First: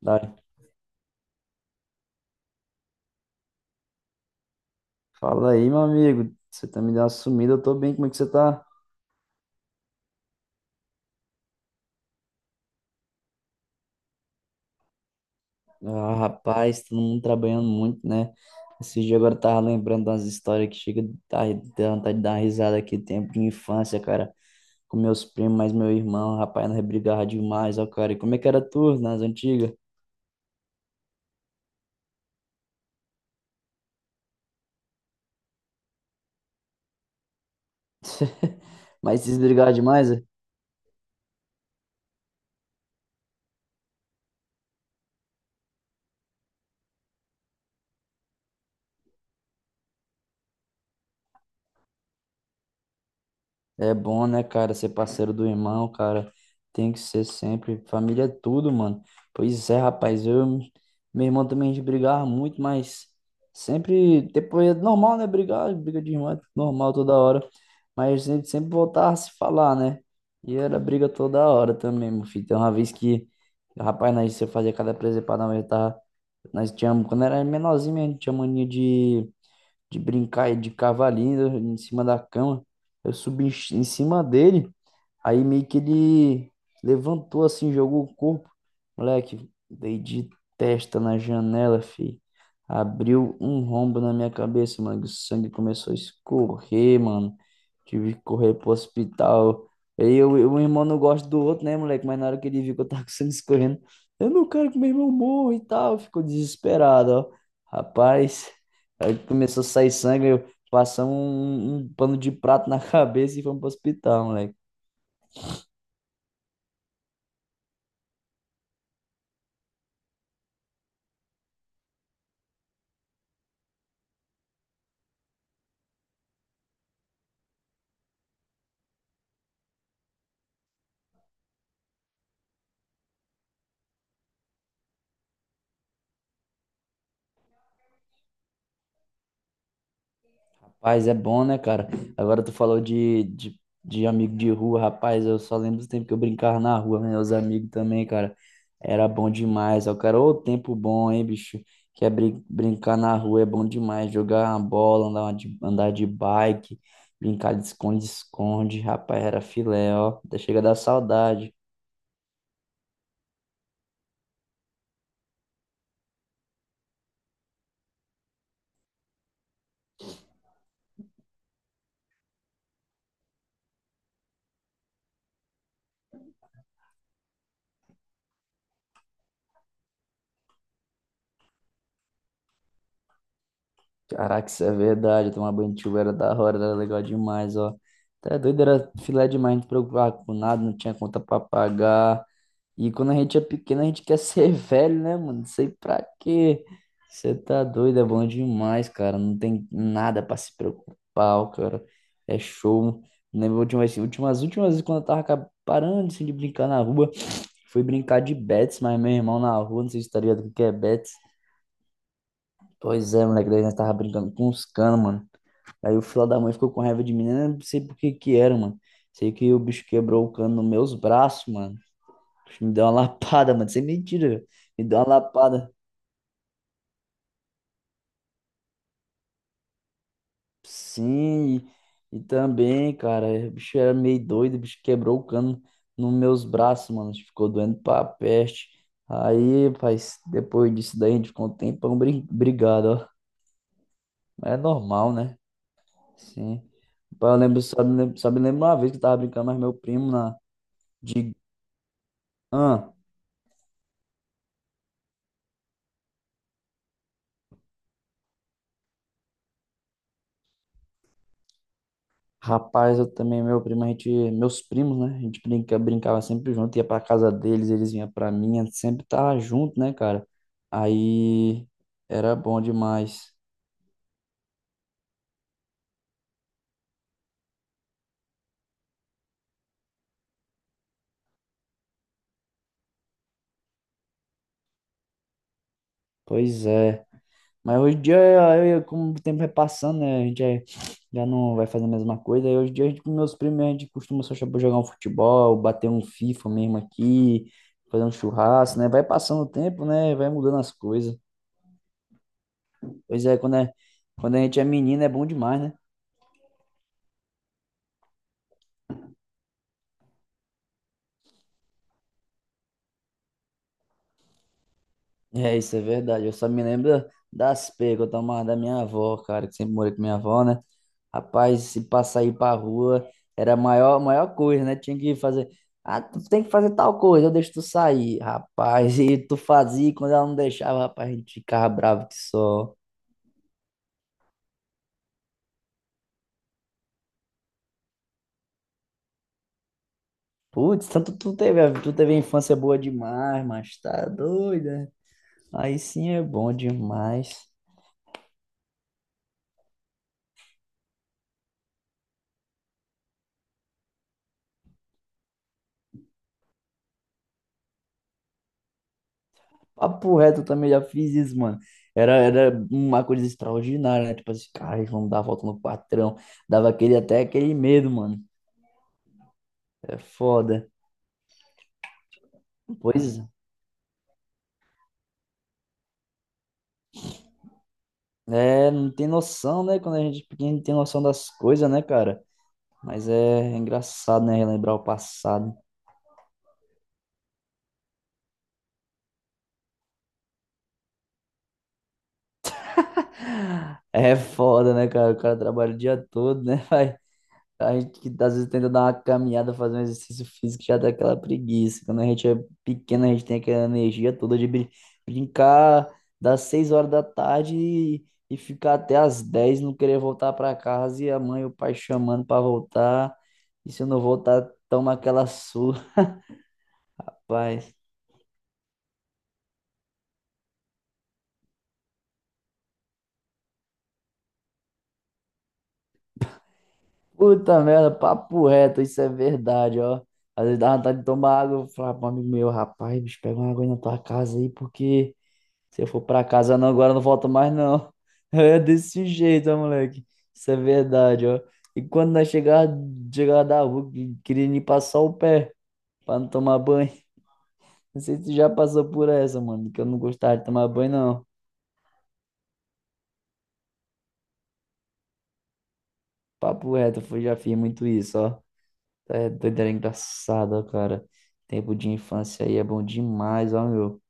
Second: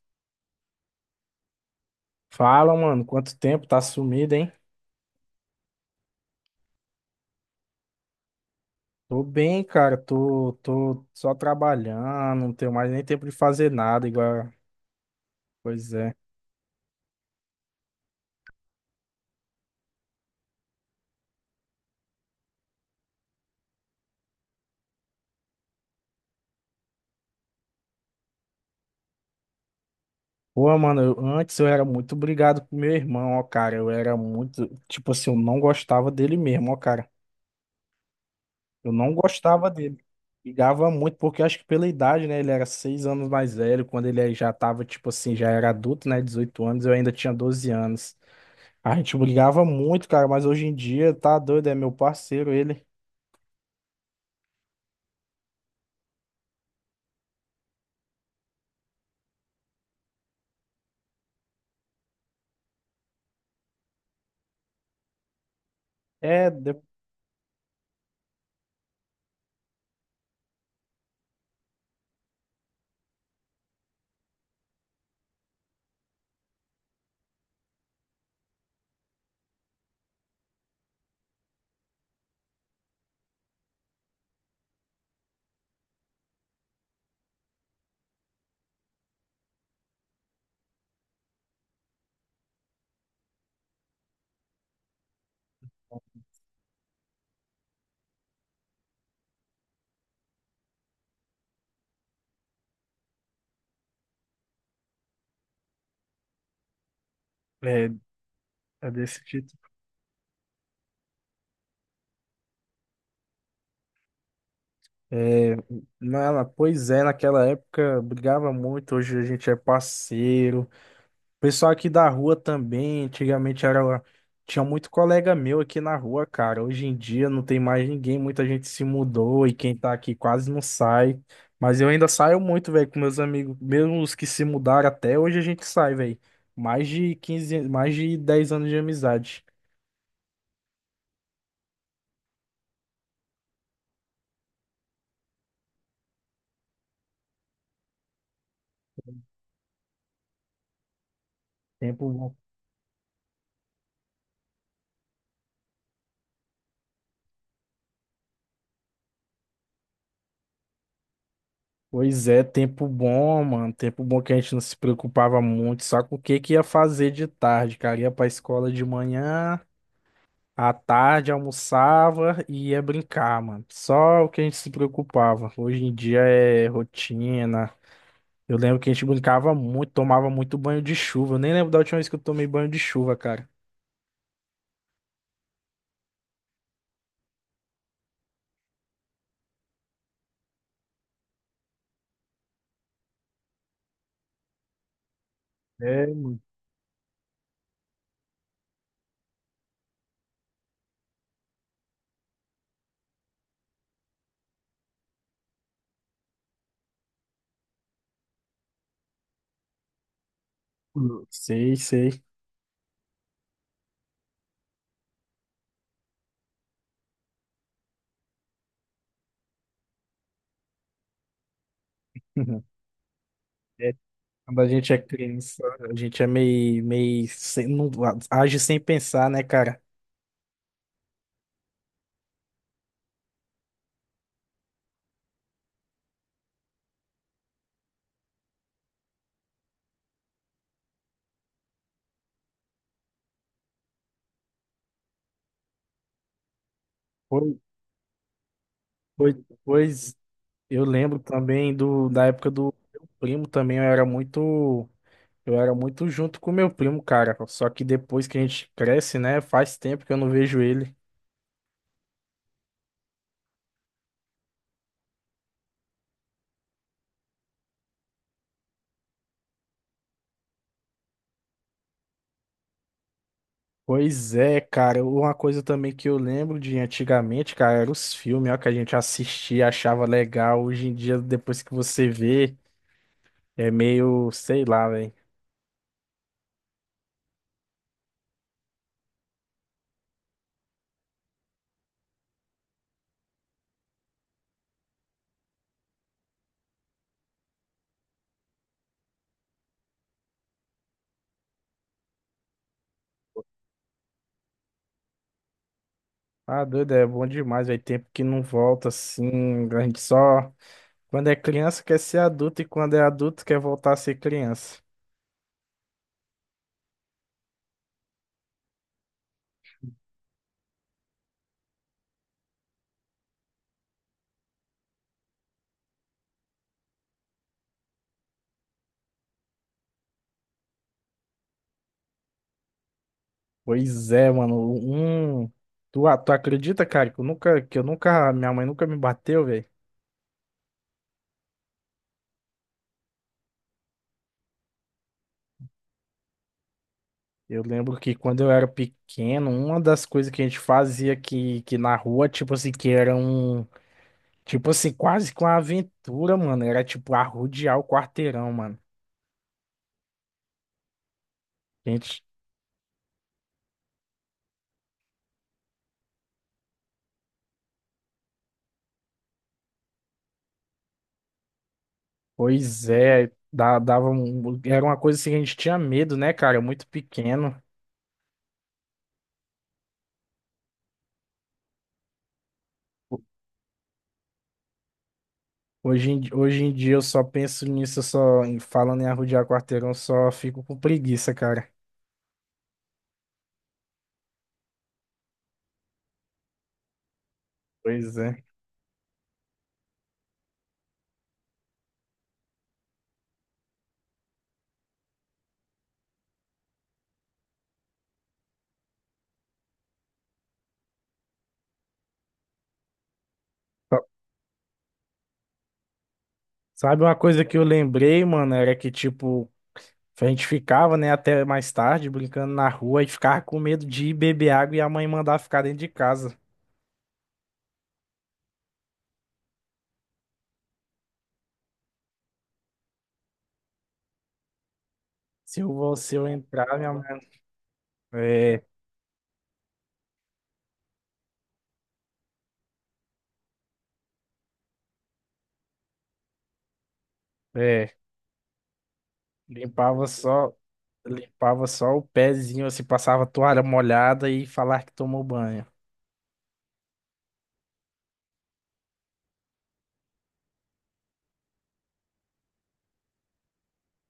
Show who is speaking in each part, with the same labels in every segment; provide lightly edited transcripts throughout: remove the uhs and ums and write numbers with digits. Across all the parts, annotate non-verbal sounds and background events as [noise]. Speaker 1: Dai,
Speaker 2: Fala, mano, quanto tempo? Tá sumido, hein?
Speaker 1: fala aí, meu amigo. Você tá me dando uma sumida, eu tô bem, como é que você tá?
Speaker 2: Tô bem, cara. Tô só trabalhando, não tenho mais nem tempo de fazer nada, igual. Pois é.
Speaker 1: Ah, rapaz, todo mundo trabalhando muito, né? Esse dia agora eu tava lembrando das histórias que chega a dar dá vontade de dar uma risada aqui, tempo de infância, cara, com meus primos, mas meu irmão, rapaz, nós brigava demais, ó, cara. E como é que era tu nas antigas?
Speaker 2: Pô, mano, antes eu era muito brigado com meu irmão, ó, cara. Eu era muito. Tipo assim, eu não gostava dele mesmo, ó, cara.
Speaker 1: [laughs]
Speaker 2: Eu não
Speaker 1: Mas vocês
Speaker 2: gostava
Speaker 1: brigavam
Speaker 2: dele.
Speaker 1: demais?
Speaker 2: Brigava muito, porque acho que pela idade, né? Ele era 6 anos mais velho. Quando ele já tava, tipo assim, já era adulto, né? 18 anos, eu ainda tinha 12 anos. A gente brigava muito, cara, mas hoje em dia tá doido, é meu parceiro ele.
Speaker 1: É bom, né, cara, ser parceiro do irmão, cara. Tem que ser sempre. Família é tudo, mano. Pois é, rapaz. Eu, meu irmão também a gente brigava muito, mas sempre. Depois é normal, né? Brigar, briga de irmão é
Speaker 2: É, de-
Speaker 1: normal toda hora. Mas a gente sempre voltava a se falar, né? E era briga toda hora também, meu filho. Tem uma vez que, rapaz, nós você fazia cada presepada, nós tava. Nós tínhamos, quando era menorzinho, a gente tinha mania de brincar de cavalinho em cima da cama. Eu subi em cima dele. Aí meio que ele levantou assim, jogou o corpo. Moleque, dei de testa na janela, fi. Abriu um rombo na minha cabeça, mano. O sangue começou a escorrer, mano. Tive que correr pro hospital. Aí eu, o irmão não gosta do outro, né, moleque? Mas na hora que ele viu que eu tava com sangue escorrendo, eu não quero que meu irmão morra e tal. Ficou desesperado, ó.
Speaker 2: é,
Speaker 1: Rapaz,
Speaker 2: é
Speaker 1: aí
Speaker 2: desse jeito.
Speaker 1: começou a sair sangue. Eu passamos um pano de prato na [laughs] cabeça e fomos pro hospital, moleque.
Speaker 2: É, pois é, naquela época brigava muito, hoje a gente é parceiro. O pessoal aqui da rua também, antigamente era, tinha muito colega meu aqui na rua, cara. Hoje em dia não tem mais ninguém, muita gente se mudou e quem tá aqui quase não sai. Mas eu ainda saio muito, velho, com meus amigos, mesmo os que se mudaram até hoje a gente sai, velho. Mais de 15, mais de 10 anos de amizade.
Speaker 1: Rapaz, é bom, né, cara? Agora tu falou de amigo de rua, rapaz, eu só lembro do tempo que eu brincava na rua, meus amigos também, cara. Era bom demais, ó, cara, ô tempo bom, hein, bicho? Que
Speaker 2: Tempo
Speaker 1: é
Speaker 2: bom.
Speaker 1: brincar na rua é bom demais, jogar uma bola, andar de bike, brincar de esconde-esconde, rapaz, era filé, ó, até chega a dar saudade.
Speaker 2: Pois é, tempo bom, mano. Tempo bom que a gente não se preocupava muito, só com o que que ia fazer de tarde, cara. Ia pra escola de manhã, à tarde almoçava e ia brincar, mano. Só o que a gente se preocupava. Hoje em dia é rotina. Eu lembro que a gente brincava muito, tomava muito banho de chuva. Eu nem lembro da última vez que eu tomei banho de chuva, cara.
Speaker 1: Caraca, isso é verdade, tomar banho de chuva era da hora, era legal demais, ó. Tá doido, era filé demais, não te preocupava com nada, não tinha conta pra pagar. E quando a gente é pequeno, a gente quer ser [laughs] velho, né, mano? Não sei pra
Speaker 2: É, mano.
Speaker 1: quê. Você tá doido, é bom demais, cara. Não tem nada pra se preocupar, cara. É show. Lembro últimas vezes quando eu tava parando assim, de brincar na rua. [sniffs] Fui brincar de bets, mas meu irmão na rua, não sei se tá ligado o que que é bets.
Speaker 2: Sei, sei.
Speaker 1: Pois é, moleque, daí nós tava brincando com os canos, mano. Aí o filho da mãe ficou com raiva de mim, né? Não sei por que que era, mano. Sei que o bicho quebrou o cano nos meus braços, mano. Me
Speaker 2: [laughs]
Speaker 1: deu uma lapada, mano. Sem
Speaker 2: É,
Speaker 1: mentira, velho.
Speaker 2: quando a
Speaker 1: Me
Speaker 2: gente é
Speaker 1: deu uma
Speaker 2: criança,
Speaker 1: lapada.
Speaker 2: a gente é meio, meio, sem- não age sem pensar, né, cara?
Speaker 1: Sim. E também, cara, o bicho era meio doido. O bicho quebrou o cano nos meus braços, mano. Ficou doendo pra peste. Aí, pai, depois disso daí, a gente ficou um tempão brigado, ó. É normal, né? Sim. Pai, eu
Speaker 2: Pois,
Speaker 1: lembro, só me lembro uma vez que eu tava
Speaker 2: pois,
Speaker 1: brincando mais meu primo
Speaker 2: pois,
Speaker 1: na...
Speaker 2: eu lembro
Speaker 1: De...
Speaker 2: também da época do
Speaker 1: Hã?
Speaker 2: meu primo também, eu era muito junto com meu primo, cara. Só que depois que a gente cresce, né, faz tempo que eu não vejo ele.
Speaker 1: Rapaz, eu também, meu primo, a gente, meus primos, né? A gente brincava sempre junto, ia pra casa deles, eles vinham pra mim, a gente sempre tava junto, né, cara? Aí era bom demais.
Speaker 2: Pois é, cara, uma coisa também que eu lembro de antigamente, cara, eram os filmes, ó, que a gente assistia, achava legal. Hoje em dia, depois que você vê, é meio, sei lá, velho.
Speaker 1: Pois é. Mas hoje em dia, eu, como o tempo vai passando, né? Já não vai fazer a mesma coisa. Aí hoje em dia, a gente, com meus primos, a gente costuma só jogar um futebol, bater um FIFA mesmo aqui, fazer um churrasco, né? Vai passando o tempo, né? Vai mudando as coisas. Pois é, quando a gente é menino, é bom demais, né?
Speaker 2: Ah, doido, é bom demais, velho. Tempo que não volta assim. A gente só. Quando é criança quer ser adulto e quando é adulto quer voltar a ser criança.
Speaker 1: É, isso é verdade. Eu só me lembro das pegas que eu tomava da minha avó, cara, que sempre morei com minha avó, né? Rapaz, se passar aí pra rua, era a maior coisa, né? Tinha que fazer. Ah, tu tem que fazer tal coisa, eu deixo tu sair. Rapaz, [laughs] e tu fazia, e quando ela não deixava, rapaz, a gente ficava bravo que só.
Speaker 2: Pois é, mano. Um. Tu acredita, cara, que eu nunca, minha mãe nunca me bateu, velho.
Speaker 1: Putz, tanto tu teve a infância boa demais, mas tá doida. Aí sim é bom demais.
Speaker 2: Eu lembro que quando eu era pequeno, uma das coisas que a gente fazia que na rua, tipo assim, tipo assim, quase com uma aventura, mano, era tipo arrodear o quarteirão, mano.
Speaker 1: Papo reto, eu também já fiz isso, mano. Era uma coisa extraordinária, né? Tipo assim, cara, vamos dar a volta no patrão. Dava aquele, até aquele medo, mano. É foda.
Speaker 2: Pois
Speaker 1: Pois
Speaker 2: é, dava um, era uma coisa assim que a gente tinha medo, né, cara? Muito pequeno.
Speaker 1: é, não tem noção, né? Quando a gente é pequeno, não tem noção das coisas, né, cara? Mas é engraçado, né? Relembrar o passado.
Speaker 2: Hoje em dia eu só penso nisso, falando em arrodear quarteirão, eu só fico com preguiça, cara.
Speaker 1: É foda, né, cara? O cara trabalha o dia todo, né? [laughs] A gente que
Speaker 2: Pois
Speaker 1: às
Speaker 2: é.
Speaker 1: vezes tenta dar uma caminhada, fazer um exercício físico, já dá aquela preguiça. Quando a gente é pequeno, a gente tem aquela energia toda de brincar das 6 horas da tarde e ficar até as 10, não querer voltar para casa e a mãe e o pai chamando para voltar. E se eu não
Speaker 2: Só-
Speaker 1: voltar, toma aquela surra,
Speaker 2: Sabe uma coisa que eu
Speaker 1: rapaz.
Speaker 2: lembrei, mano, era que tipo, a gente ficava, né, até mais tarde brincando na rua e ficava com medo de ir beber água e a mãe mandar ficar dentro de casa.
Speaker 1: Puta merda, papo reto, isso é verdade, ó. Às vezes dá vontade de tomar água, eu falava pro amigo meu, rapaz, bicho, pega uma água aí na tua casa aí, porque. Se eu for
Speaker 2: Se
Speaker 1: pra
Speaker 2: eu
Speaker 1: casa não,
Speaker 2: entrar,
Speaker 1: agora
Speaker 2: minha
Speaker 1: eu não
Speaker 2: mãe.
Speaker 1: volto mais não. [laughs] É
Speaker 2: É,
Speaker 1: desse jeito, ó, moleque. Isso é verdade, ó. E quando nós chegava da rua, queria nem passar o pé pra não tomar banho. [laughs]
Speaker 2: é.
Speaker 1: Não sei se tu já passou por essa, mano, que eu não
Speaker 2: Limpava
Speaker 1: gostava de
Speaker 2: só.
Speaker 1: tomar banho, não.
Speaker 2: Limpava só o pezinho, assim, passava toalha molhada e falar que tomou banho.
Speaker 1: Papo reto, já fiz muito isso, ó. Tá, é doido, era engraçado, ó, cara. Tempo de infância aí é bom demais, ó, meu.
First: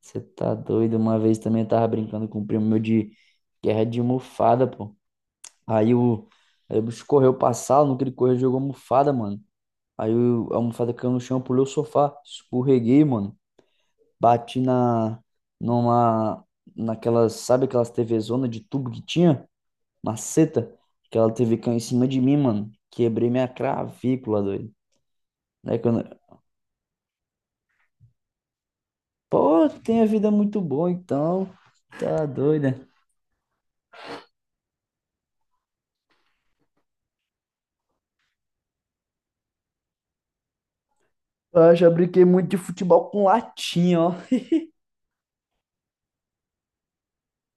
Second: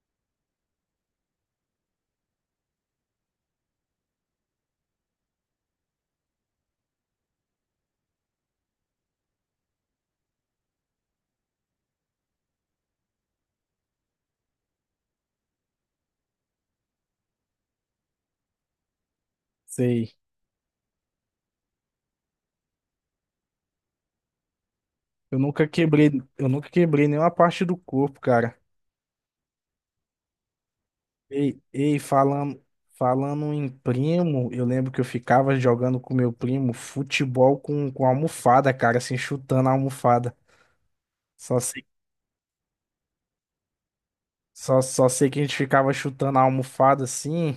Speaker 1: Você tá doido? Uma vez também eu tava brincando com o primo meu de guerra de almofada, pô. Aí o, aí o bicho correu pra sala, no que ele correu, jogou a almofada, mano. A almofada caiu no chão, pulei o sofá, escorreguei, mano. Bati na, numa, naquelas, sabe aquelas TV zona de tubo que tinha?
Speaker 2: Sei.
Speaker 1: Maceta. Aquela TV caiu em cima de mim, mano. Quebrei minha cravícula, doido.
Speaker 2: Eu nunca
Speaker 1: Aí quando...
Speaker 2: quebrei, eu nunca quebrei nenhuma parte do corpo, cara.
Speaker 1: Pô, tem a vida muito boa, então.
Speaker 2: Ei, ei,
Speaker 1: Tá
Speaker 2: falando,
Speaker 1: doida.
Speaker 2: falando em primo, eu lembro que eu ficava jogando com meu primo futebol com almofada, cara, assim, chutando a almofada. Só
Speaker 1: Eu
Speaker 2: sei,
Speaker 1: já brinquei muito de futebol com latinha, ó.
Speaker 2: só sei que a gente ficava chutando a almofada assim.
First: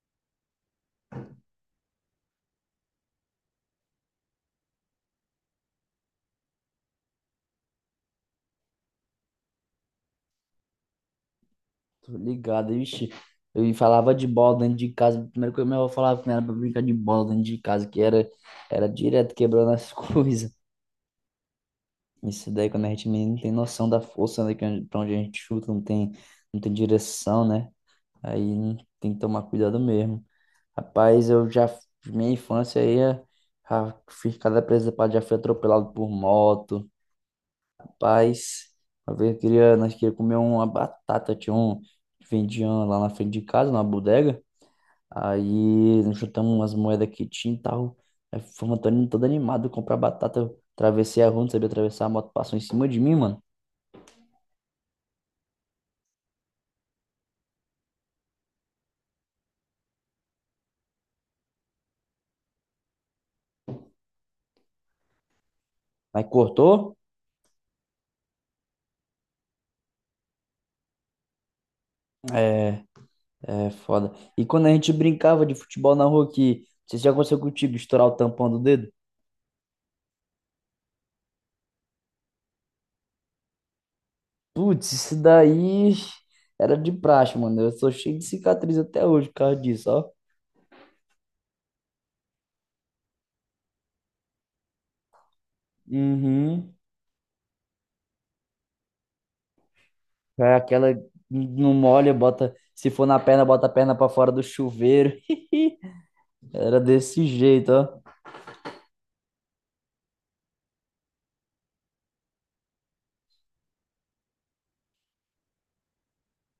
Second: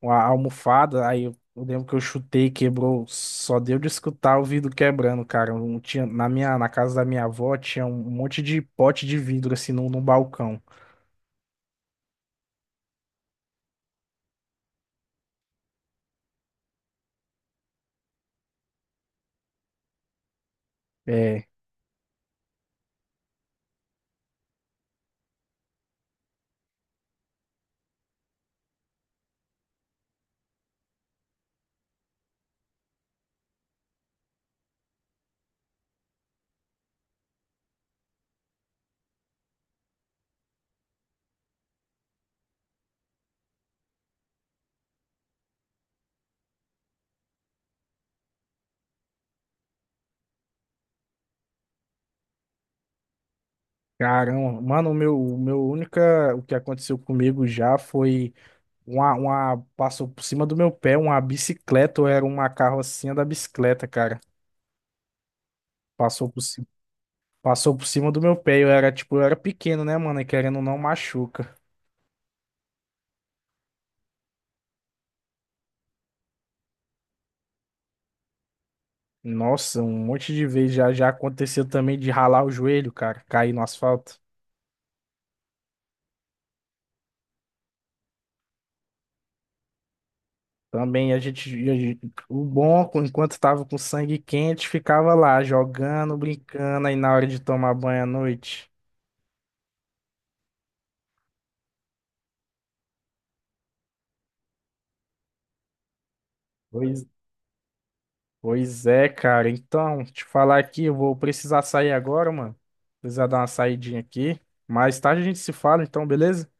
Speaker 2: Uma almofada, eu lembro que eu chutei, quebrou, só deu de escutar o vidro quebrando, cara. Não tinha, na minha, na casa da minha avó tinha um monte de pote de vidro assim no balcão.
Speaker 1: Tô ligado, vixe. Eu falava de bola dentro de casa. Primeiro que eu meu avô falava que não era pra brincar de bola dentro de casa, era direto quebrando as [laughs] coisas.
Speaker 2: É,
Speaker 1: Isso daí, quando a gente é menino, não tem noção da força, né? Que pra onde a gente chuta, não tem direção, né? Aí tem que tomar cuidado mesmo. Rapaz, eu já, minha infância aí, é, já fiz cada presa pra já fui atropelado por moto. Rapaz, uma vez nós queríamos comer uma batata, tinha um, vendiam lá na frente de casa, numa bodega. Aí nós chutamos umas moedas que tinha e tal. Aí fomos todo animado comprar batata. Eu atravessei a rua, não sabia atravessar, a moto passou em cima de mim, mano.
Speaker 2: caramba, mano, o meu única, o que aconteceu comigo já foi passou por cima do meu pé uma bicicleta, ou era uma carrocinha da bicicleta, cara.
Speaker 1: Aí
Speaker 2: Passou por cima.
Speaker 1: cortou.
Speaker 2: Passou por cima do meu pé, eu era tipo, eu era pequeno, né, mano? E querendo ou não machuca.
Speaker 1: É, é foda. E quando a gente brincava de futebol na rua aqui, não sei se já aconteceu contigo, estourar o tampão do dedo.
Speaker 2: Nossa, um monte de vezes já aconteceu também de ralar o joelho, cara, cair no asfalto.
Speaker 1: Putz, isso daí era de praxe, mano. Eu sou cheio de cicatriz até hoje por causa disso, ó.
Speaker 2: Também o bom, enquanto tava com sangue quente, ficava lá jogando,
Speaker 1: Uhum.
Speaker 2: brincando aí na hora de tomar banho à noite.
Speaker 1: É aquela não molha, bota. Se for na perna, bota a perna pra fora do chuveiro. [laughs] Era
Speaker 2: Pois,
Speaker 1: desse jeito, ó.
Speaker 2: pois é, cara. Então, te falar aqui, eu vou precisar sair agora, mano. Precisar dar uma saidinha aqui. Mais tarde a gente se fala, então, beleza?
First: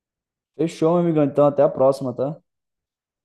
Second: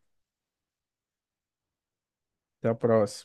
Speaker 1: Fechou, meu amigão. Então, até a próxima, tá?
Speaker 2: Até a próxima.